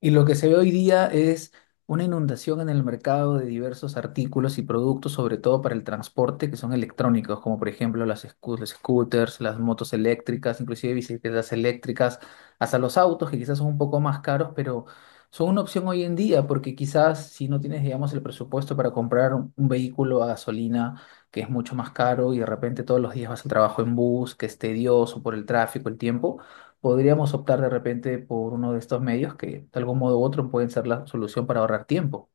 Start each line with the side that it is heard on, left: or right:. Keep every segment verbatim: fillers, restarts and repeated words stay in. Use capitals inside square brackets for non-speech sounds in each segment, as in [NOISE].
left: Y lo que se ve hoy día es una inundación en el mercado de diversos artículos y productos, sobre todo para el transporte, que son electrónicos, como por ejemplo las scu- los scooters, las motos eléctricas, inclusive bicicletas eléctricas, hasta los autos, que quizás son un poco más caros, pero son una opción hoy en día, porque quizás si no tienes, digamos, el presupuesto para comprar un un vehículo a gasolina, que es mucho más caro, y de repente todos los días vas al trabajo en bus, que es tedioso por el tráfico, el tiempo. Podríamos optar de repente por uno de estos medios que de algún modo u otro pueden ser la solución para ahorrar tiempo.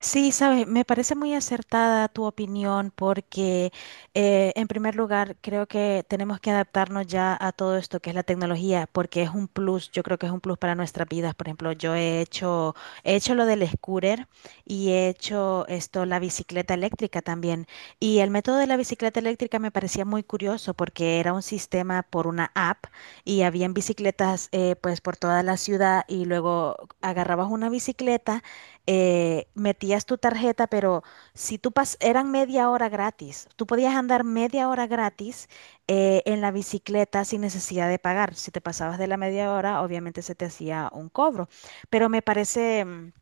right: Sí, sabes, me parece muy acertada tu opinión porque eh, en primer lugar creo que tenemos que adaptarnos ya a todo esto que es la tecnología porque es un plus, yo creo que es un plus para nuestras vidas. Por ejemplo, yo he hecho, he hecho lo del scooter y he hecho esto, la bicicleta eléctrica también. Y el método de la bicicleta eléctrica me parecía muy curioso porque era un sistema por una app y habían bicicletas eh, pues por toda la ciudad y luego agarrabas una bicicleta, eh, metías tu tarjeta, pero si tú pas eran media hora gratis, tú podías andar media hora gratis eh, en la bicicleta sin necesidad de pagar. Si te pasabas de la media hora, obviamente se te hacía un cobro. Pero me parece, mm,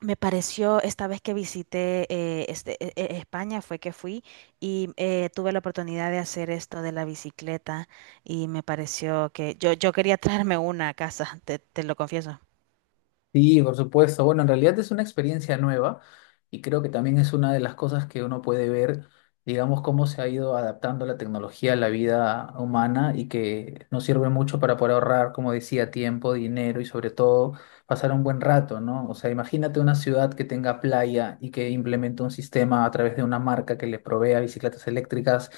right: Me pareció esta vez que visité eh, este, e- e- España, fue que fui y eh, tuve la oportunidad de hacer esto de la bicicleta y me pareció que yo, yo quería [LAUGHS] traerme una a casa, te, te lo confieso.
left: Sí, por supuesto. Bueno, en realidad es una experiencia nueva y creo que también es una de las cosas que uno puede ver, digamos, cómo se ha ido adaptando la tecnología a la vida humana y que nos sirve mucho para poder ahorrar, como decía, tiempo, dinero y sobre todo pasar un buen rato, ¿no? O sea, imagínate una ciudad que tenga playa y que implemente un sistema a través de una marca que le provea bicicletas eléctricas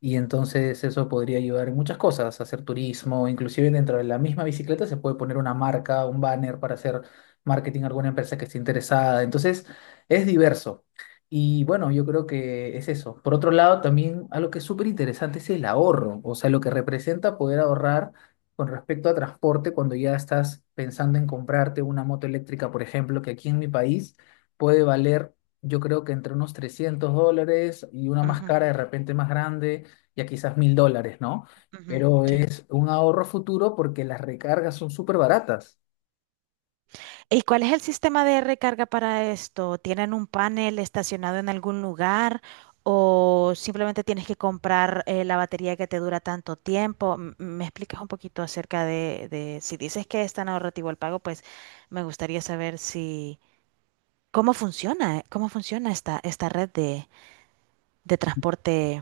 left: y entonces eso podría ayudar en muchas cosas, hacer turismo, inclusive dentro de la misma bicicleta se puede poner una marca, un banner para hacer marketing a alguna empresa que esté interesada, entonces es diverso. Y bueno, yo creo que es eso. Por otro lado, también algo que es súper interesante es el ahorro, o sea, lo que representa poder ahorrar con respecto a transporte cuando ya estás pensando en comprarte una moto eléctrica, por ejemplo, que aquí en mi país puede valer, yo creo que entre unos trescientos dólares y una más
right: Ujú,
left: cara de repente más grande, ya quizás mil dólares, ¿no?
right: ujú,
left: Pero
right: sí.
left: es un ahorro futuro porque las recargas son súper baratas.
right: ¿Y cuál es el sistema de recarga para esto? ¿Tienen un panel estacionado en algún lugar o simplemente tienes que comprar eh, la batería que te dura tanto tiempo? M- ¿Me explicas un poquito acerca de, de si dices que es tan ahorrativo el pago? Pues me gustaría saber si cómo funciona, eh, cómo funciona esta, esta red de, de transporte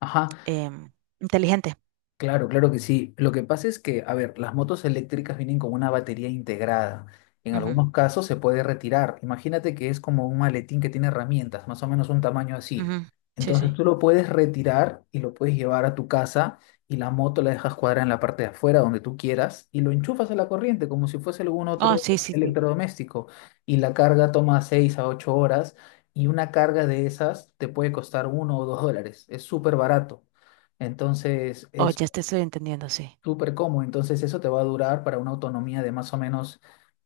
left: Ajá.
right: em, inteligente.
left: Claro, claro que sí. Lo que pasa es que, a ver, las motos eléctricas vienen con una batería integrada. En
right: Ujú,
left: algunos casos se puede retirar. Imagínate que es como un maletín que tiene herramientas, más o menos un tamaño así.
right: ujú. Sí, sí.
left: Entonces tú lo puedes retirar y lo puedes llevar a tu casa y la moto la dejas cuadrada en la parte de afuera donde tú quieras y lo enchufas a la corriente como si fuese algún
right: Oh,
left: otro
right: sí, sí, sí.
left: electrodoméstico. Y la carga toma seis a ocho horas y una carga de esas te puede costar uno o dos dólares. Es súper barato. Entonces,
right: Oh,
left: es
right: ya te estoy entendiendo, sí.
left: súper cómodo. Entonces eso te va a durar para una autonomía de más o menos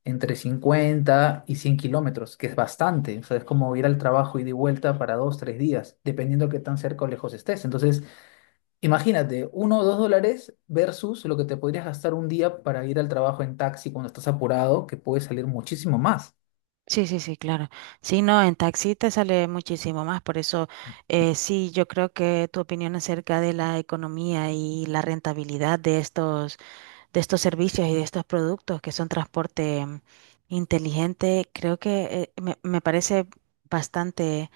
left: entre cincuenta y cien kilómetros, que es bastante. O sea, es como ir al trabajo y de vuelta para dos, tres días, dependiendo qué tan cerca o lejos estés. Entonces, imagínate, uno o dos dólares versus lo que te podrías gastar un día para ir al trabajo en taxi cuando estás apurado, que puede salir muchísimo más.
right: Sí, sí, sí, claro. Sí, no, en taxi te sale muchísimo más. Por eso, eh, sí, yo creo que tu opinión acerca de la economía y la rentabilidad de estos, de estos servicios y de estos productos que son transporte mm, inteligente, creo que eh, me, me parece bastante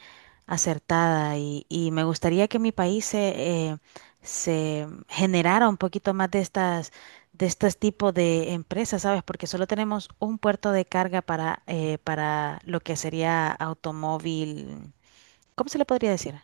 right: acertada, y, y me gustaría que mi país se, eh, se generara un poquito más de estas, de estos tipos de empresas, ¿sabes? Porque solo tenemos un puerto de carga para, eh, para lo que sería automóvil. ¿Cómo se le podría decir?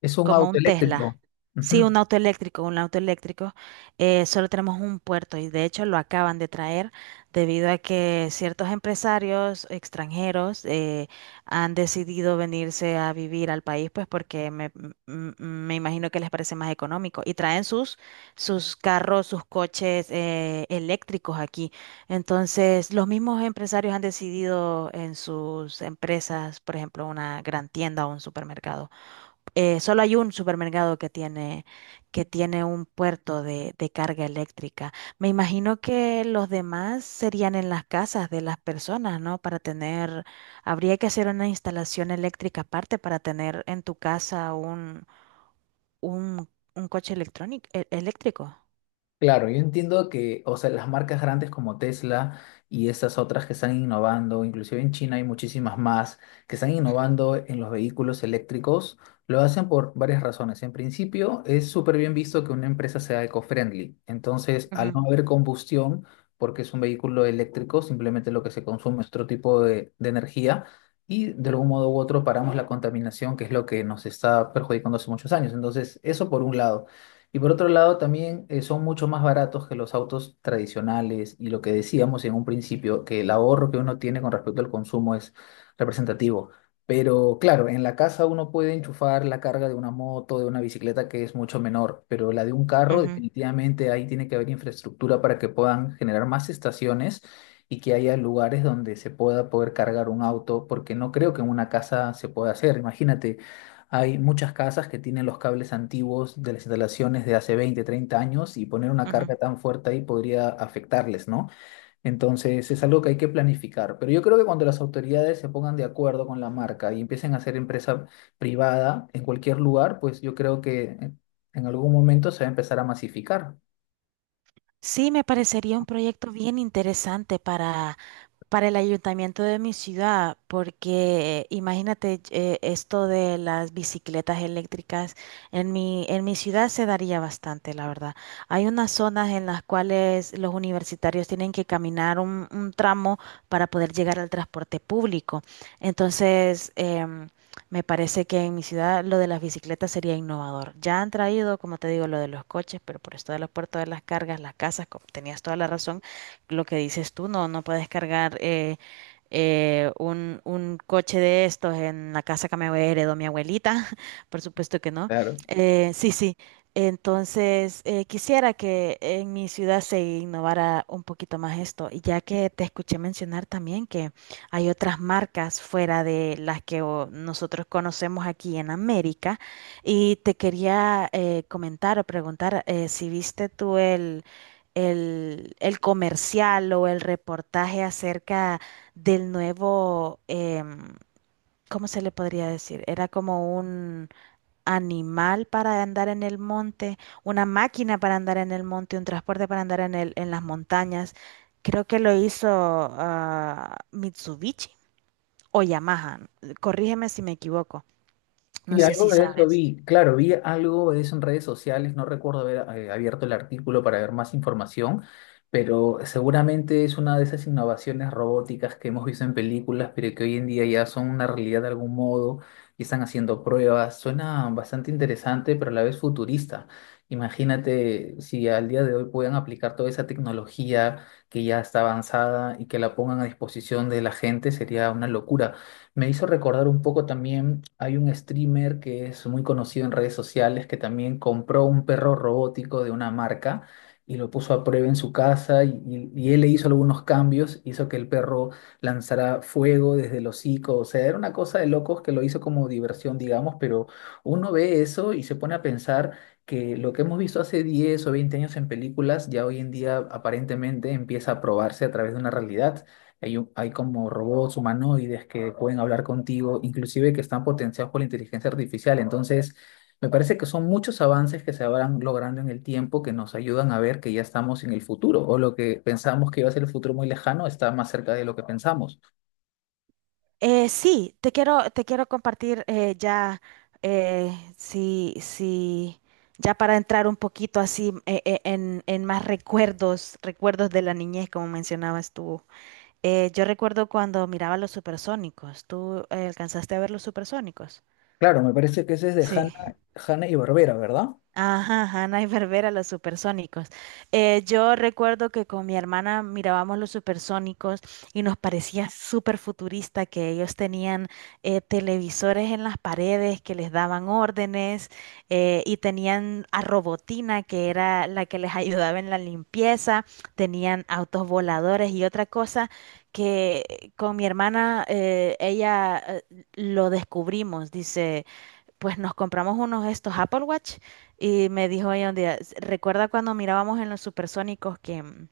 left: Es un
right: Como
left: auto
right: un Tesla.
left: eléctrico.
right: Sí,
left: Ujú.
right: un auto eléctrico, un auto eléctrico. Eh, solo tenemos un puerto y de hecho lo acaban de traer debido a que ciertos empresarios extranjeros eh, han decidido venirse a vivir al país, pues porque me, m- m- me imagino que les parece más económico y traen sus, sus carros, sus coches eh, eléctricos aquí. Entonces, los mismos empresarios han decidido en sus empresas, por ejemplo, una gran tienda o un supermercado. Eh, solo hay un supermercado que tiene, que tiene un puerto de, de carga eléctrica. Me imagino que los demás serían en las casas de las personas, ¿no? Para tener, habría que hacer una instalación eléctrica aparte para tener en tu casa un, un, un coche electrónico, e- eléctrico.
left: Claro, yo entiendo que, o sea, las marcas grandes como Tesla y esas otras que están innovando, inclusive en China hay muchísimas más que están innovando en los vehículos eléctricos, lo hacen por varias razones. En principio, es súper bien visto que una empresa sea eco-friendly. Entonces, al
right: Ujú,
left: no haber combustión, porque es un vehículo eléctrico, simplemente lo que se consume es otro tipo de, de energía y de algún modo u otro paramos la contaminación, que es lo que nos está perjudicando hace muchos años. Entonces, eso por un lado. Y por otro lado, también eh, son mucho más baratos que los autos tradicionales y lo que decíamos en un principio, que el ahorro que uno tiene con respecto al consumo es representativo. Pero claro, en la casa uno puede enchufar la carga de una moto, de una bicicleta que es mucho menor, pero la de un carro
right: ujú,
left: definitivamente ahí tiene que haber infraestructura para que puedan generar más estaciones y que haya lugares donde se pueda poder cargar un auto, porque no creo que en una casa se pueda hacer. Imagínate, hay muchas casas que tienen los cables antiguos de las instalaciones de hace veinte, treinta años y poner una
right: ujú.
left: carga tan fuerte ahí podría afectarles, ¿no? Entonces es algo que hay que planificar. Pero yo creo que cuando las autoridades se pongan de acuerdo con la marca y empiecen a hacer empresa privada en cualquier lugar, pues yo creo que en en algún momento se va a empezar a masificar.
right: Sí, me parecería un proyecto bien interesante para. para el ayuntamiento de mi ciudad, porque imagínate eh, esto de las bicicletas eléctricas, en mi, en mi ciudad se daría bastante, la verdad. Hay unas zonas en las cuales los universitarios tienen que caminar un, un tramo para poder llegar al transporte público. Entonces, em, me parece que en mi ciudad lo de las bicicletas sería innovador. Ya han traído, como te digo, lo de los coches, pero por esto de los puertos de las cargas, las casas, como tenías toda la razón lo que dices tú, no, no puedes cargar eh, eh, un, un coche de estos en la casa que me heredó mi abuelita, [LAUGHS] por supuesto que no.
left: Claro.
right: Eh, sí, sí. Entonces, eh, quisiera que en mi ciudad se innovara un poquito más esto, y ya que te escuché mencionar también que hay otras marcas fuera de las que oh, nosotros conocemos aquí en América, y te quería eh, comentar o preguntar eh, si viste tú el el, el comercial o el reportaje acerca del nuevo, em, ¿cómo se le podría decir? Era como un animal para andar en el monte, una máquina para andar en el monte, un transporte para andar en el, en las montañas. Creo que lo hizo ah, Mitsubishi o Yamaha. Corrígeme si me equivoco. No
left: Sí,
right: sé
left: algo
right: si
left: de eso
right: sabes.
left: vi, claro, vi algo de eso en redes sociales, no recuerdo haber eh, abierto el artículo para ver más información, pero seguramente es una de esas innovaciones robóticas que hemos visto en películas, pero que hoy en día ya son una realidad de algún modo y están haciendo pruebas. Suena bastante interesante, pero a la vez futurista. Imagínate si al día de hoy puedan aplicar toda esa tecnología que ya está avanzada y que la pongan a disposición de la gente, sería una locura. Me hizo recordar un poco también, hay un streamer que es muy conocido en redes sociales que también compró un perro robótico de una marca y lo puso a prueba en su casa y, y- y él le hizo algunos cambios, hizo que el perro lanzara fuego desde el hocico, o sea, era una cosa de locos que lo hizo como diversión, digamos, pero uno ve eso y se pone a pensar que lo que hemos visto hace diez o veinte años en películas ya hoy en día aparentemente empieza a probarse a través de una realidad. Hay, un- hay como robots humanoides que pueden hablar contigo, inclusive que están potenciados por la inteligencia artificial. Entonces, me parece que son muchos avances que se habrán logrando en el tiempo que nos ayudan a ver que ya estamos en el futuro, o lo que pensamos que iba a ser el futuro muy lejano está más cerca de lo que pensamos.
right: Eh, sí, te quiero, te quiero compartir eh, ya, eh, sí, sí, ya para entrar un poquito así eh, eh, en, en más recuerdos, recuerdos de la niñez, como mencionabas tú. Eh, yo recuerdo cuando miraba los supersónicos. ¿Tú eh, alcanzaste a ver los supersónicos?
left: Claro, me parece que ese es de Hanna,
right: Sí.
left: Hanna y Barbera, ¿verdad?
right: Ajá, ajá, Ana y Barbera, los supersónicos. Eh, yo recuerdo que con mi hermana mirábamos los supersónicos y nos parecía súper futurista que ellos tenían eh, televisores en las paredes que les daban órdenes, eh, y tenían a Robotina, que era la que les [LAUGHS] ayudaba en la limpieza, tenían autos voladores. Y otra cosa que con mi hermana eh, ella eh, lo descubrimos, dice, pues nos compramos unos de estos Apple Watch y me dijo ella un día, "S- ¿Recuerda cuando mirábamos en los supersónicos que, mm,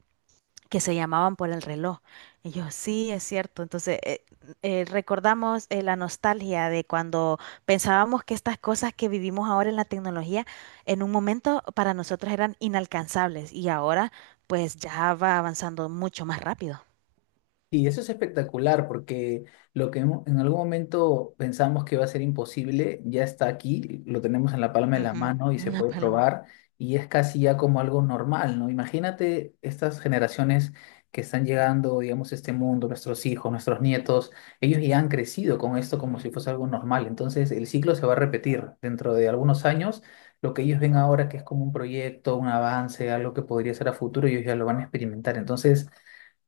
right: que se llamaban por el reloj?" Y yo, sí, es cierto. Entonces, eh, eh, recordamos eh, la nostalgia de cuando pensábamos que estas cosas que vivimos ahora en la tecnología, en un momento para nosotros eran inalcanzables, y ahora pues ya va avanzando mucho más rápido.
left: Y eso es espectacular porque lo que hemo- en algún momento pensamos que va a ser imposible ya está aquí, lo tenemos en la palma de la
right: Ujú,
left: mano y se
right: una
left: puede
right: paloma.
left: probar y es casi ya como algo normal, ¿no? Imagínate estas generaciones que están llegando, digamos, a este mundo, nuestros hijos, nuestros nietos, ellos ya han crecido con esto como si fuese algo normal, entonces el ciclo se va a repetir dentro de algunos años. Lo que ellos ven ahora que es como un proyecto, un avance, algo que podría ser a futuro, ellos ya lo van a experimentar. Entonces,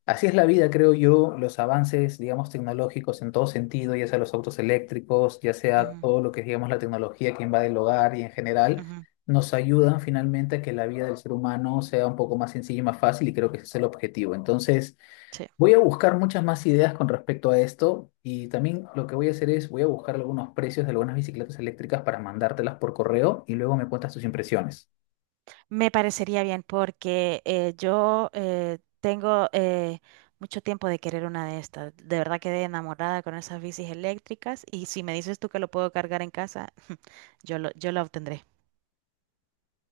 left: así es la vida, creo yo, los avances, digamos, tecnológicos en todo sentido, ya sea los autos eléctricos, ya sea
right: Ujú,
left: todo lo que es, digamos, la tecnología que invade el hogar y en general,
right: ujú,
left: nos ayudan finalmente a que la vida del ser humano sea un poco más sencilla y más fácil y creo que ese es el objetivo. Entonces,
right: sí.
left: voy a buscar muchas más ideas con respecto a esto y también lo que voy a hacer es, voy a buscar algunos precios de algunas bicicletas eléctricas para mandártelas por correo y luego me cuentas tus impresiones.
right: Me parecería bien porque eh, yo eh, tengo eh, mucho tiempo de querer una de estas. De verdad quedé enamorada con esas bicis eléctricas, y si me dices tú que lo puedo cargar en casa, yo lo, yo la obtendré.